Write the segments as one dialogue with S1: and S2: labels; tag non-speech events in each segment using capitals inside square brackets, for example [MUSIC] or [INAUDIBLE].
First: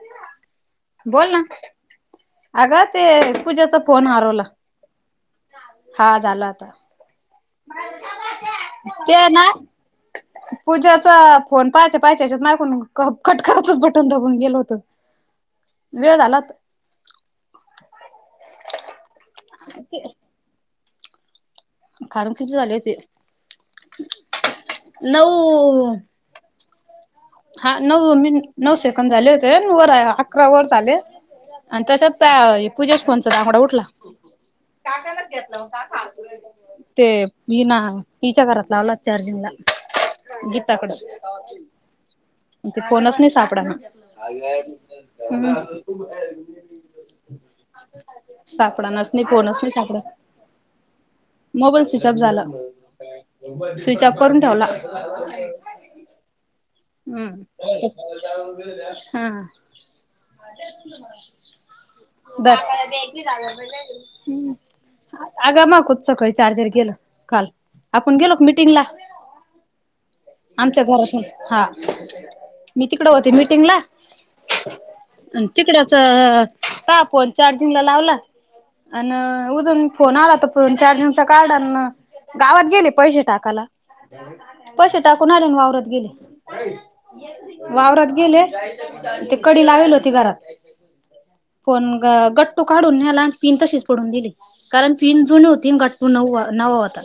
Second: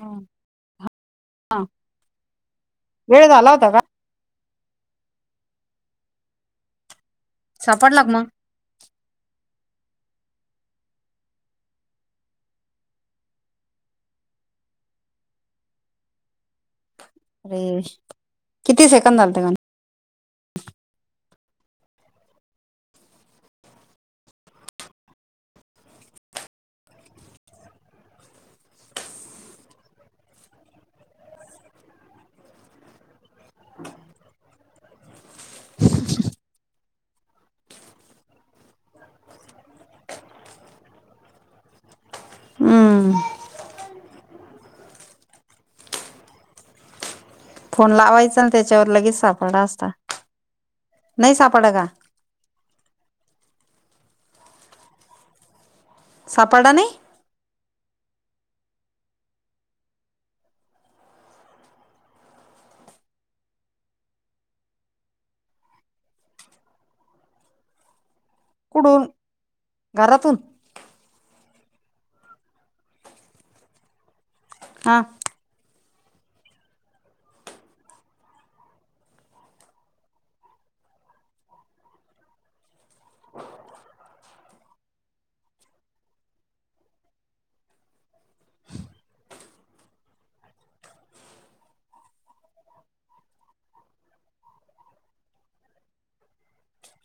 S1: हा
S2: बोल ना. अग ते
S1: वेळ झाला होता का?
S2: पूज्याचा फोन हरवला. हा झालं आता.
S1: सापडला का मग?
S2: ते आहे ना. पूजाचा फोन पाच्या पाच्या मागून कट करतच बटन दाबून गेलो होतो.
S1: [INAUDIBLE]
S2: वेळ झालात
S1: अरे किती सेकंद झालते मग?
S2: अे [INAUDIBLE] खण [UNINTELLIGIBLE] किती झाले ते? नऊ हा नऊ मि नऊ सेकंद झाले होते. वर अकरा वर झाले. आणि त्याच्यात पूजेश फोनचा दाभाडा उठला. टाकायला घेतला होता खास. ते मी ना तिच्या घरात लावला चार्जिंगला, गीताकड ते फोणच
S1: हम्म
S2: नाही सापडणार.
S1: फोन लावायचा ना त्याच्यावर लगेच
S2: फोनच
S1: सापडला
S2: नाही
S1: असता.
S2: सापडा
S1: नाही सापड
S2: मोबाईल
S1: का?
S2: स्विच ऑफ झाला. स्विच ऑफ करून ठेवला. होे [INAUDIBLE]
S1: सापडला नाही?
S2: हम् हा [INAUDIBLE]
S1: [INAUDIBLE]
S2: दरका ली जाग [UNINTELLIGIBLE] आग मागकूत सकाळी चार्जर गेलो काल, आपण गेलो मि
S1: कुठून, घरातून
S2: आमच्या घरातून, हा मी तिकडं होते मिटिंगला
S1: आ.
S2: आणि तिकडच तू आ फोन चार्जिंग ला लावला. आन उजून फोन आला तर फोन चार्जिंगचा काडला गावात गेले. पैसे टाकायला, पैसे टाकून आले वावरात गेले. वावरात गेले ते कडी लावेल होती घरात. पण गट्टू काढून् नेला, पिन तशीच पडून दिली. कारण पीन जुन होती, गट्टू न नवा होता.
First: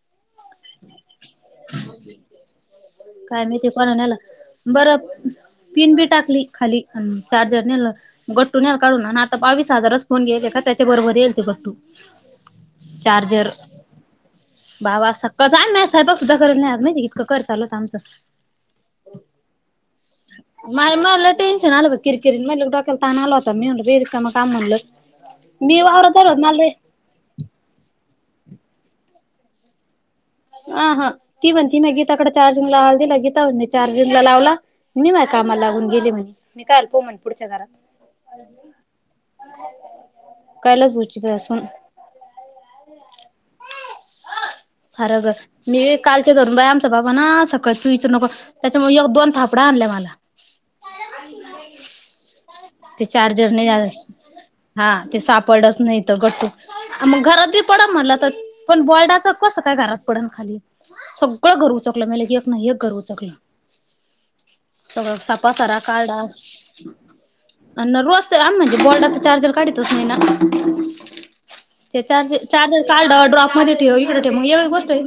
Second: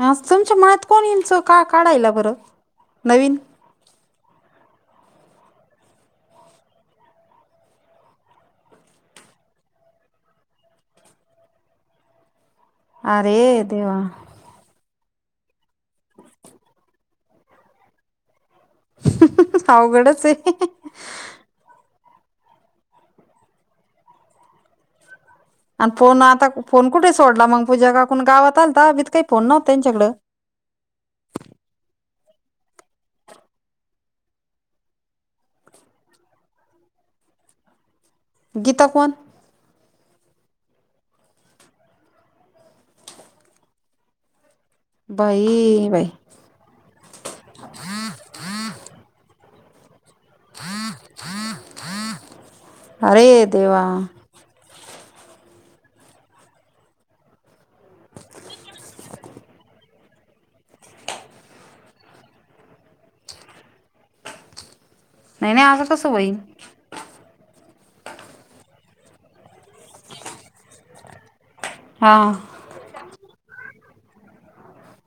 S1: ह तुमच्या मात कोण इंच का काढायला बंर.
S2: काय माहिती कोणी नेला. बरं पिन बी टाकली खाली आणि चार्जर नेला. गट्टू न्याल काढून, आणि आता बावीस हजारच फोण गेले का त्याच्या बरोबर येईल ते गट्टू.
S1: [INAUDIBLE]
S2: चार्जर,
S1: अरे देवा
S2: बाबा सक्कां जा नाही साहेब सुद्धा करेल नाही आ माजे इतकं कर चालू आमचं,
S1: अवघडच आहे.
S2: माय म टेन्शन आलं ब किरकिरीन म डोक्याला तान आला होता. मी म्हनल बे रिकाम काम म्हणलं मी
S1: आणि
S2: वावरतत
S1: फोन
S2: दररोज
S1: आता
S2: ना लय
S1: फोन कुठे सोडला मग पूजा काकु गावात आलता, तीथ काही फोन नव्हता त्यांच्याकडं.
S2: आ हा ती म्हणती मी गीताकडे चार्जिंगला लावायला दिला, गीता म्हणती चार्जिंगला लावला. मी माझ कामाला लागून गेले म्हणे, मी काल पाहू म्हणे पुढच्या दा.
S1: गीता कोन?
S2: कैलास भाऊजी तुझ्या सून. फारग मी
S1: बाई बाई
S2: काल ते धरून दय आमचं बाबा ना सकाळं तू विचारू नको त्याच्यामुळे दोन थापडा हाणल्या मला. का [INAUDIBLE] ते
S1: अरे
S2: चार्जर नाही
S1: देवा.
S2: हा, ते सापडच नाही तर गटू. मग घरात बी पडन म्हटलं तर, पण बॉर्डाच कसं काय घरात पडन खाली? सगळं घर उचकलं म्हलं की, एक नाही एक घर उचकलं.
S1: [UNINTELLIGIBLE]
S2: रोजचां
S1: नाही
S2: कसांरा
S1: नाही असं कसं
S2: काढां
S1: होईल?
S2: रोज तरं आं म्हणजे बॉल्डांचा चार्जर काढायचं नाहीं नां ते
S1: हा
S2: चार्जर चार्जर चाल डॉपमध्यें ठेवं इकं ठेव मंग एवढं गोष्टोय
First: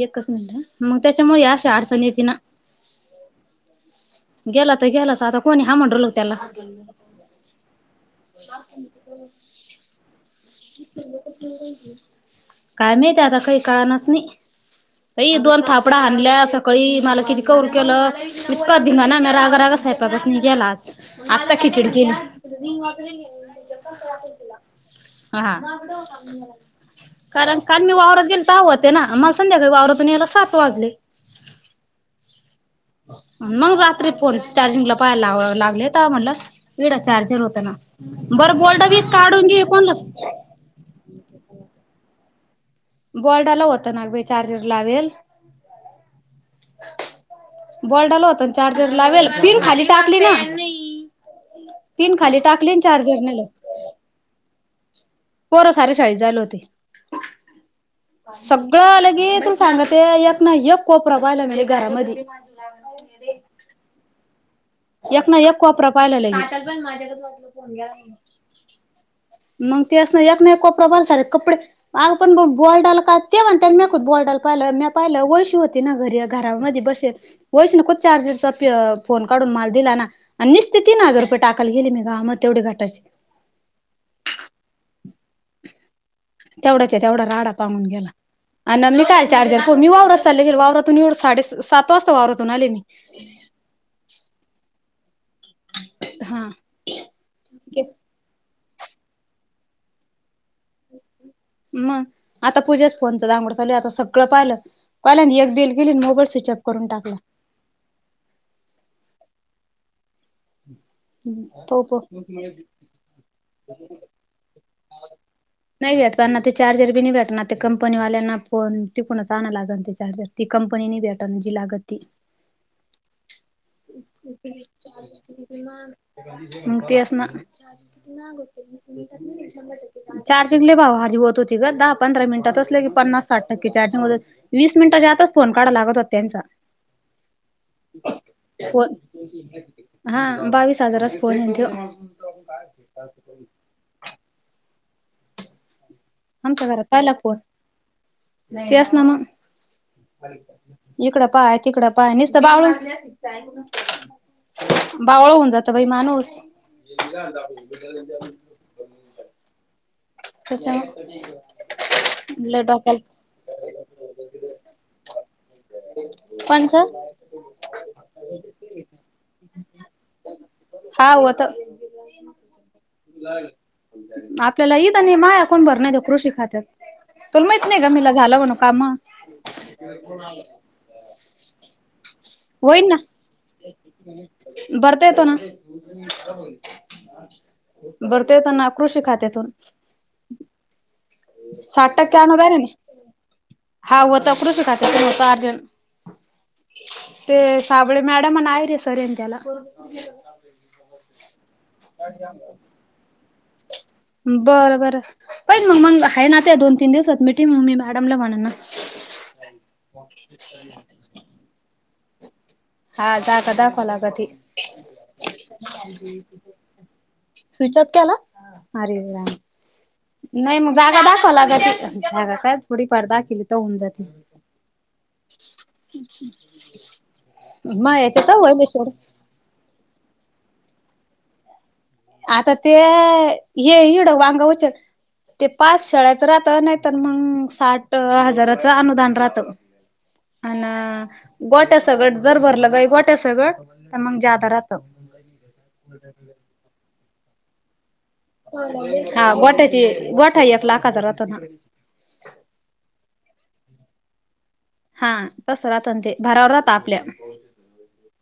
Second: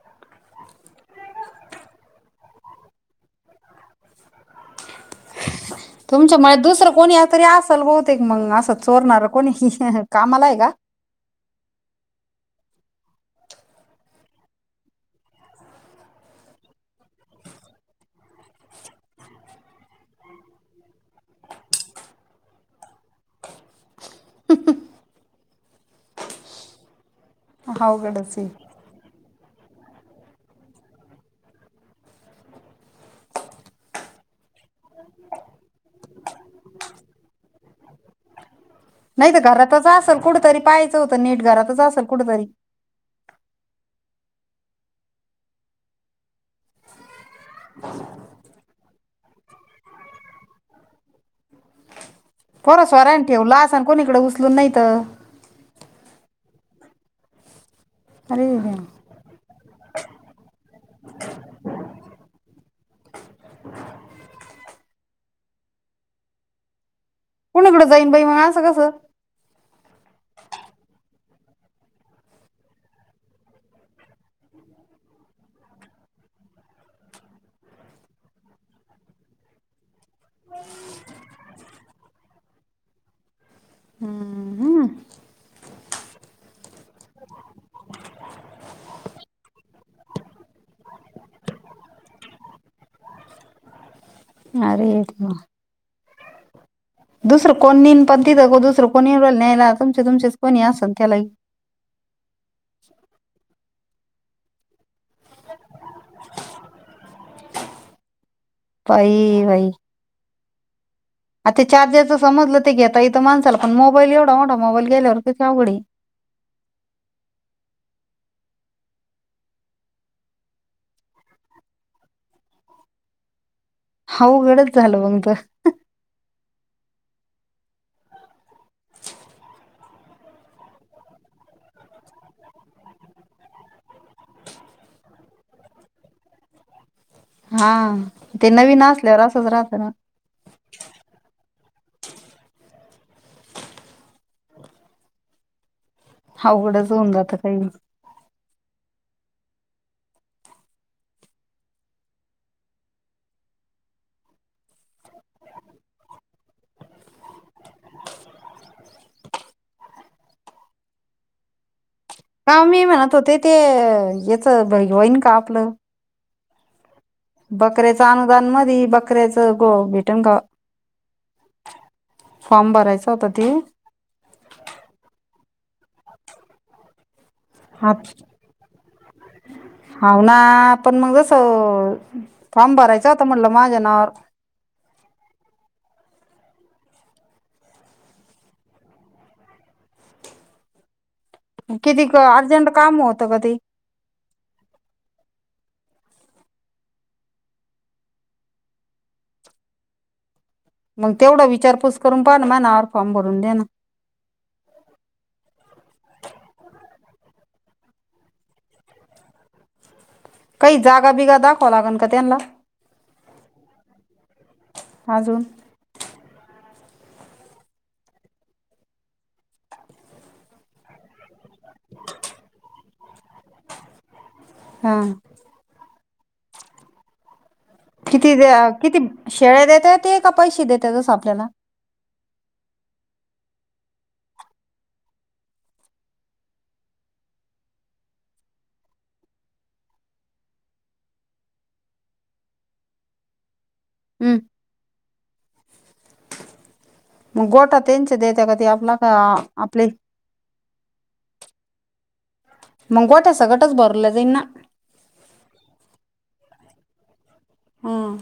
S2: एकचं मिनिटं मंग त्यांच्यामुळे यांश अडचंण येते नां गेलां तरं गेलां तरं आंता कोणी हां म्हंडल
S1: तुमच्यांमुळे दुसरं कोणी तरी असलं बहुतेक मंग असं चोरणारं कोणी कामांला आहे कां
S2: कायं माहीत आंता कांहीं कारणंच नाहीं अई दोन थांपड हल्यां सकाळीं मलां किती कौर केलं इतकां धंगा नां म रांगा रांगा साहे पासनी गेलां आंत्ता खिचडी केली हां कारणं कांल मी वांवरातं
S1: अवघडच
S2: गेली
S1: आहे
S2: तेव्हां होतां ते नां मलां संध्याकाळी वावरांतून यांयला सात वाजले मंग रात्री फोन चार्जिंगला पाहायंला लां लागले तेंव्हा म्हणलां एढं चार्जर होतां नां बरं बोलड बी
S1: नाहीं तरं
S2: काढून घे
S1: घरांतच
S2: कोणलाच
S1: असेल कुठेतरी पाहायचं होतं नीट घरांतच असेल कुंठेतरी
S2: बॉल्डाला होतं नां चार्जर लावेल बॉलडालां होतां चार्जर लावेल पिन खांली टाकली नां
S1: [INAUDIBLE] [UNINTELLIGIBLE]
S2: पिन खांली टांक
S1: पोरं स्वरांचे ठेवलं असं आणि कोणी इकडे उचलूंन नाहीं तरं
S2: पोरं सार्या शाळेंत झालं होते
S1: अरे देवा.
S2: सगळं आलं की तुम्ही सांग ते एक नाहीं एक कोपरा पाहिला म्हटलं घरांमध्ये एक नां एक कोपरां पाहिले लायाक
S1: कोणीकडे जाईन बाई मंग असं कसं
S2: मंग ते असं नाहीं एक नाहीं कोपरां बलं से कपडे अगं पणं बॉलडाल कां ते म्हणतांत मं खूंत बॉलडालां पाहिलं म पाहिलं वैयशू होती नां घरी घरांमध्ये बसेल वैशून खूदं चारर्जरचा फोन काढूंन मांल दिलां नां आणि निसते तीनं हजांर रुपये टाकायंला गेली मीगा मंग तेवढे घटांची
S1: हां
S2: तेवढांच आहे तेवढां रांडा पांगून गेलां अं न मी कायं चार्जर हो मी वांवरात चालले वांवरातून एवढं साडे सात वाजतां वांवरातून आले मी
S1: अरेे देवां
S2: हां
S1: दुसरं कोणी पणं तिथं दुसरं कोणी न्यांयला तुमचे तुमचं कोणी असेल त्यांला
S2: मंग आंता पूजेच फोनच दांगोड चालूं आंता सगळं पाहिलं पाहिलं कांहिला एकडेल गेली मोबाईल स्विचअप करूंन टाकला
S1: बाई बाई
S2: ह [UNINTELLIGIBLE]
S1: आं ते चार्जरचं समजलं ते घेतां येतं माणसांला पणं मोबाईल एवढां मोठान मोबाईल गेल्यांवर तुती आवघडी
S2: त्यांना ते चार्जर बी नाहीं भेटणांर ते कंपनीवाल्यांना फोन तिकूंनणच आणगं लागलं ते चार्जर ती कंपनीनी भेटतं जी लागतं ती
S1: अवघडचं झालं मंग तरं
S2: ह म [UNINTELLIGIBLE] मंग तेचं नं चार्जिंग लय भाव हारी होत होती ग दहा पंधरा मिनिटातच लगे पन्नास साठ टक्के चार्जिंग होत वीस मिनिटांच्या आतचं फोन काढावा लागतं होता त्यांचा.
S1: हा ते नवीन
S2: फोन
S1: असल्यावर असंच राहत ना.
S2: हा बावीस हजारच फोन हाय न त्यो आमच्या घरात
S1: अवघडच होऊन
S2: पहिला फोन
S1: जातं काही
S2: तेच न मंग इकडं पाय तिकडं पाय निसत बावल बावळ्या होऊन जात बाई माणूस त्याच्या
S1: अ मी म्हणतं होते ते याच द होईन का आपलं.
S2: कोणचं?
S1: बकऱ्याच अनुदान मधी बकऱ्याचं गो भेटण का ओ
S2: का होत
S1: फॉर्म भरायचा होता ते
S2: आपल्याला इथं माया कोण भर नाय तो कृषी खात्यात तुला माहित नाय का
S1: हा
S2: मीला झालं म्हणु काम
S1: हाव ना पण मग असं फार्म भरायचं होता म्हणलं माझ्या नावावर.
S2: बरता येतो न बरता येतोय ना कृषी खात्यातुन
S1: किती क
S2: आहे
S1: अर्जंट
S2: ना
S1: काम होतं का ते
S2: हा होत कृषी खात्यातून होत अर्जंट ते साबळे मॅडम अनं आहिरे सर ये ना त्याला
S1: मगं तेवढं विचारपूस करून पाहा ना माआ नावावरं फॉर्म भरून द्याना.
S2: बरं बरं पहिलं मंग मगं हाय ना त्या दोन तीन दिवसात मिटींग मगं मी मॅडमला म्हणन ना [UNINTELLIGIBLE]
S1: काही जागा बिगा दाखवाव लागन का त्यांला
S2: हा जागा दाखवा लागती.
S1: अजून
S2: स्विचऑप केला अरे राम नाय मगं जागा दाखवा लागती जागा काय थोडीफार दाखीली तर होऊन जाती.
S1: हा
S2: [UNINTELLIGIBLE] मग याच्यात
S1: किती दे
S2: वहिले
S1: अ
S2: सोड
S1: किती शेळ्या देत्याती का पैसे देत्यात तसं आपल्याला.
S2: आता ते हे ईड वांगा उचेलं ते पाच शेळ्याचं राहत नायतर मगं साठ हजाराचं अनुदान राहतं. हा ना गोट्या सगट जर भरलं गई गोट्या सगट तर मगं
S1: हम्म.
S2: जादा राहतं.
S1: म गोठात त्यांच देतं
S2: हा गोठ्याची गोठा एक लाखाचा राहतो ना
S1: मगं गोटा सकटच भरलं जाईन ना
S2: हा तसं राहतं न ते भरावर राहातं आपल्या
S1: हां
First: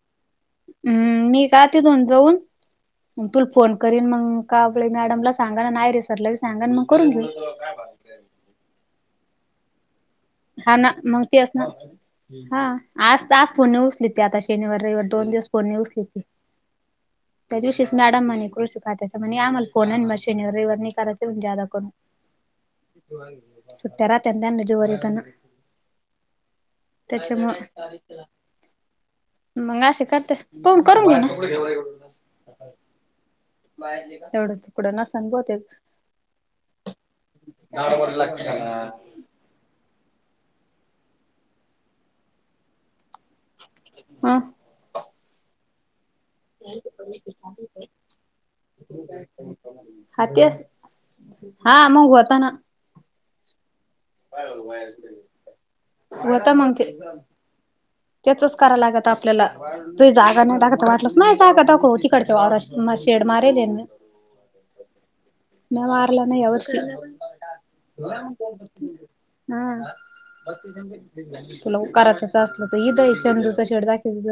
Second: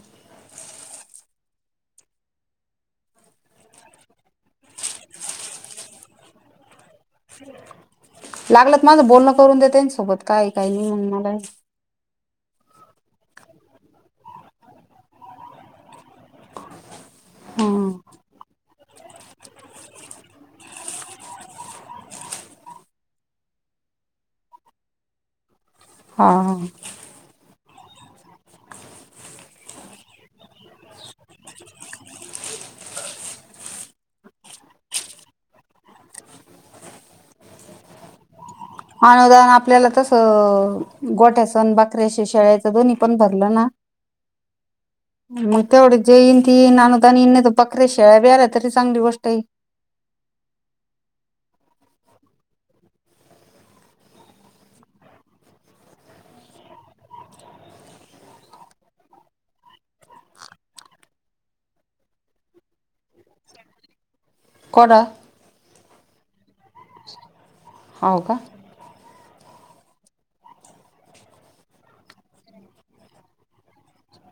S2: हम्म मी का तिथून जऊन मंग तुला फोन करीन मगं काबले मॅडमला सांगन अनं आयरे सरला बी सांगन मग करून घेऊ.
S1: लागलंत माझं बोलणं करून दे तेन सोबत
S2: हां ना. मगं तेच ना. हा. आज टास्कये म्हणून उचलील ति. आता शनिवार, रविवार दोन दिवस फोन नाही उचलीत ते. त्या
S1: हं.
S2: दिवशीच मॅडम म्हणे, कृषी खात्याचे म्हणे आम्हाला- फोन आणि म शनिवार, रविवार नाही करायचा म्हणे जादा करून. सुट्ट्या राहतात ना [UNINTELLIGIBLE] त्यांना.
S1: हा.
S2: त्याच्यामुळं. मग असे करत्या. फोन करून घ्याना. तेवढं तुकडं नसन बहुतेक. [UNINTELLIGIBLE]
S1: [UNINTELLIGIBLE] आपल्याला कस गोठ्या सण बकऱ्या शेळेच दोन्ही पण भ-
S2: हं
S1: मग तेवढ जे येईल ती [UNINTELLIGIBLE] बकरे शेळ्या बीळ्या राहात्या ती चांगली गोष्ट आहे.
S2: [UNINTELLIGIBLE] हा. मग होताना. होता मग ते. त्यांचंच करावं लागतं आपल्याला. तु जागा नाही दाखवत वाटल्यास. मायी जागा दाखव तिकडच्या वावरात शेड मारेले ना मी.
S1: कोण-
S2: नाही मारला [UNINTELLIGIBLE]
S1: हो का
S2: हम्. तुला करायचंच असलं तर इथं ए चंदूचा शेड दाखवेल म.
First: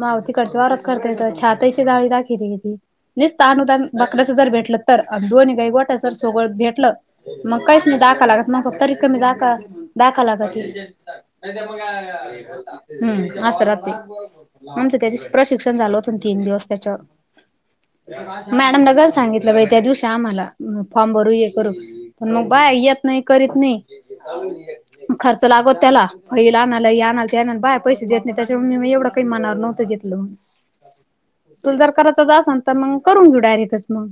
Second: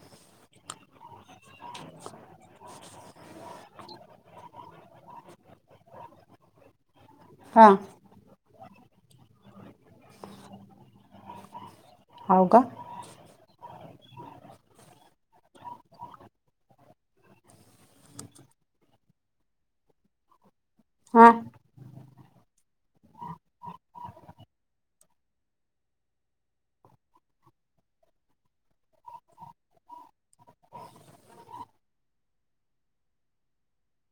S2: मावतीकडच वावरात करताएत छाताची जाळी दाखवली ती. नुसत अनुदान बकऱ्याच जर भेटलं तर, आणि दोन्ही गाई गोठ्या जर सोबत भेटलं- मग
S1: हा
S2: काहीच नाही. दाखवा [UNINTELLIGIBLE] मग तरी पण दा दाखा [INAUDIBLE]
S1: हो का
S2: हम्म. असं राहत. आमचं त्यादिवशी प्रशिक्षण झालं होतं तीन दिवस त्याच्यावर. मॅडम न [UNINTELLIGIBLE] सांगितलं बाई त्या दिवशी आम्हाला. फार्म भरू
S1: हा
S2: हे करू. पण मग बाया येत नाही करीत नाही. खर्च लागतो त्याला. फैल आणाला ह्याना तेना. आणि बाया पैसे देत नाही. त्याच्यामुळे मी मग एवढं काही मनावर नव्हत घेतलं मी.
S1: हो
S2: तुला जर करायचच असल तर मग करून घेऊ डायरेक्टच मग.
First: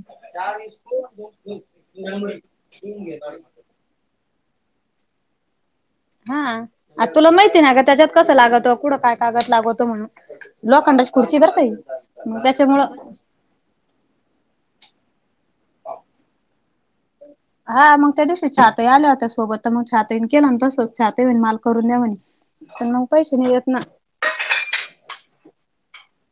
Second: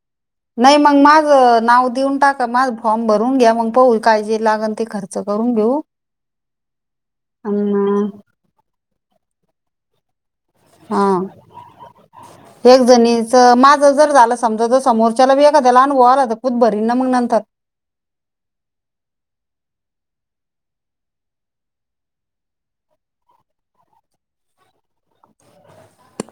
S1: नाही मग माझ नाव देऊन टाका. माझ फॉर्म भरून घ्या मग- पाहू. काय जे लागल ते खर्च करून घेऊ.
S2: हा. आ तुला माहितीय ना का त्याच्यात
S1: अन,
S2: कसं लागत? कुठं काय कागद लागतो म्हणून.
S1: हा
S2: लोखंडाची खुर्ची आहे बरं का ही. मग
S1: एक
S2: त्याच्यामुळं-
S1: जणीच माझं जर झालं समजा ज समोरच्याला बी एखाद्याला अनुभव आला तर खुद भरील ना मग नंतर.
S2: हा. मग त्या दिवशी छाताई आल्या होत्या सोबत. तर मग छाताईन केलं ना तसंच. छाताई म्हणाल्या मला करून द्या म्हणे. प मग पैसे मीळेत ना.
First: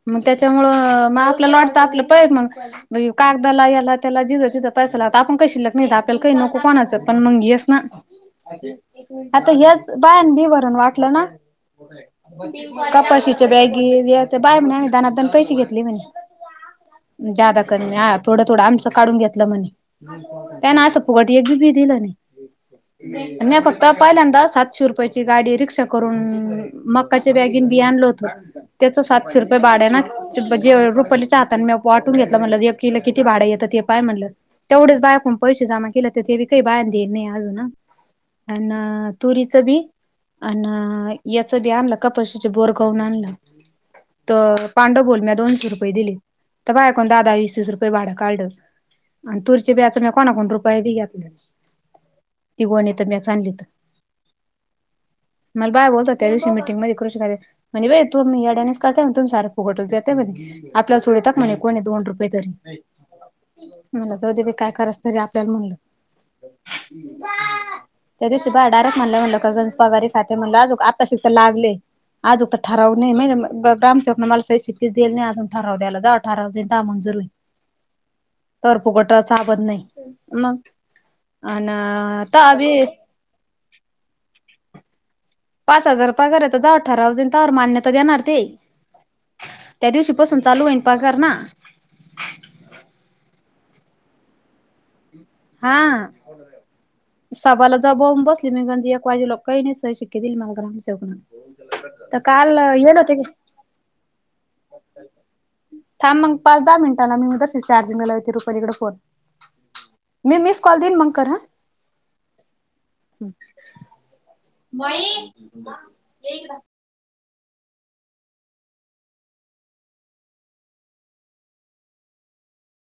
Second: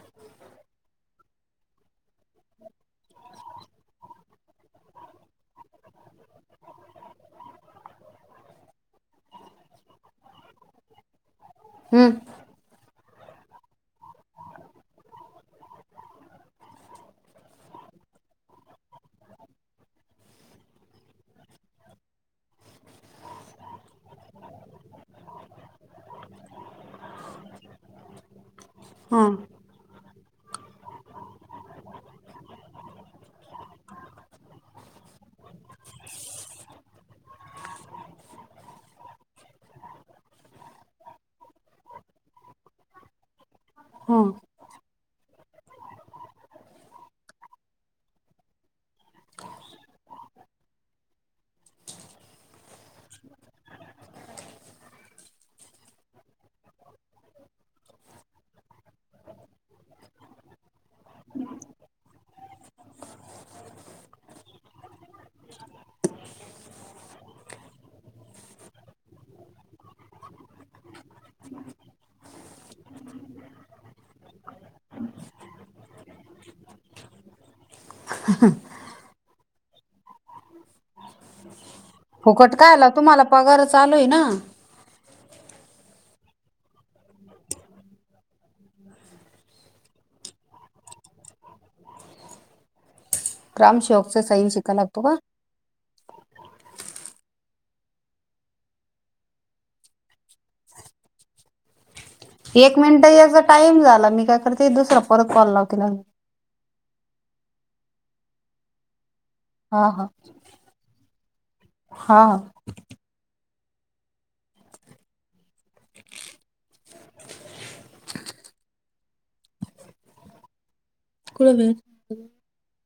S2: मग त्याच्यामुळं मग आपल्याला वाटत आपलं प मग- ब कागदाला याला त्याला जिथ तिथं पैसा लागतो. आपली काय शिल्लक नाही आपल्याला काही नको कोणाचं. पण मंग हेच ना.
S1: ह
S2: आता हेच बायान बिवरण वाटलं ना?
S1: हम.
S2: कपाशीच्या बॅगी [UNINTELLIGIBLE] बाया म्हणे दणा दण पैसे घेतले म्हणे. जादा कर हां. थोडं थोडं आमचं काढून घेतलं म्हणे. ते न अस फुगटी एक बी - बीधल नई. म्या फक्त पाहिल्यांदा सातशे रुपयाची गाडी रिक्षा करून मकाची बॅग बि आणल होत, त्याच
S1: हा.
S2: सातशे रुपय भाड्यान जे- ब - जे रुपलीच्या हातन मी वाटून घेतलं म्हणलं इककिला किती भाड येत हे पाय म्हणलं? तेवढेच बायकून पैसे जमा केले तर ते बी काही बायन देल नाही अजून न. अन तुरीचं बी? अन याच बी आणलं कपाशीचे बोरगाऊन आणला. त पांडव बोल म्या दोनशे रुपये दिले, तर बायकोण दाहदा वीस वीस रुपये भाडं काढलं. अण तुरची ब्याच म्या कोणाकडण रुपये बी घेतला ती गोणी तर म्याच आणली त. मला बाय बोलतात त्या दिवशी मिटिंग मध्ये कृषा [UNINTELLIGIBLE] म्हने बाई तू येड्या वाणीच करते न तुमच्या आन फुगटच देते ते म्हणे, आपल्याला सोडीतात म्हने कोनी दोन रुपये तर? म्हनल जाऊदे बी काय कराच तरी आपल्याला म्हणलं, [UNINTELLIGIBLE] त्या दिवशी बा डायरेक्ट म्हणला म्हणलं [UNINTELLIGIBLE] पगारी खाते म्हणल अजुक आत्ताशि तर लागले. आजुन तर ठराव नाही मीन म ग- ग्रामसेवक न मला सही शिक्के दिले नाही अजून ठराव द्याला जावा ठराव दिलता मंजूर होई
S1: [INAUDIBLE]
S2: कर फुगट चाबत नाही, मग, अन तवा
S1: फुकट
S2: बी
S1: कायला तुम्हाला पगार चालूये ना.
S2: पाच हजार पगारे तर जाव ठराव देन तर मान्यता देणार ते. त्या दिवशी पासून चालू होईन पागार ना.
S1: ग्रामसेवकच सही शिका लागतो का?
S2: हा. सभला जा बऊून बसली मी गंज एक वाजेलो कही नाही सही शिक्के दिले मला ग्रामसेवकन. तर काल
S1: एक
S2: येल
S1: मिनिट
S2: होते की
S1: येज टाइम झाला मी काय करते दुसरा परत कॉल लावते ल
S2: आ मग पाच दहा मिनटांना मी तशीच चार्जिंगला लावीती रुपालीकड फोन.
S1: हा हा
S2: मी मिस कॉल दिन मंग कर ह.
S1: हा हा
S2: मइ
S1: कुळवे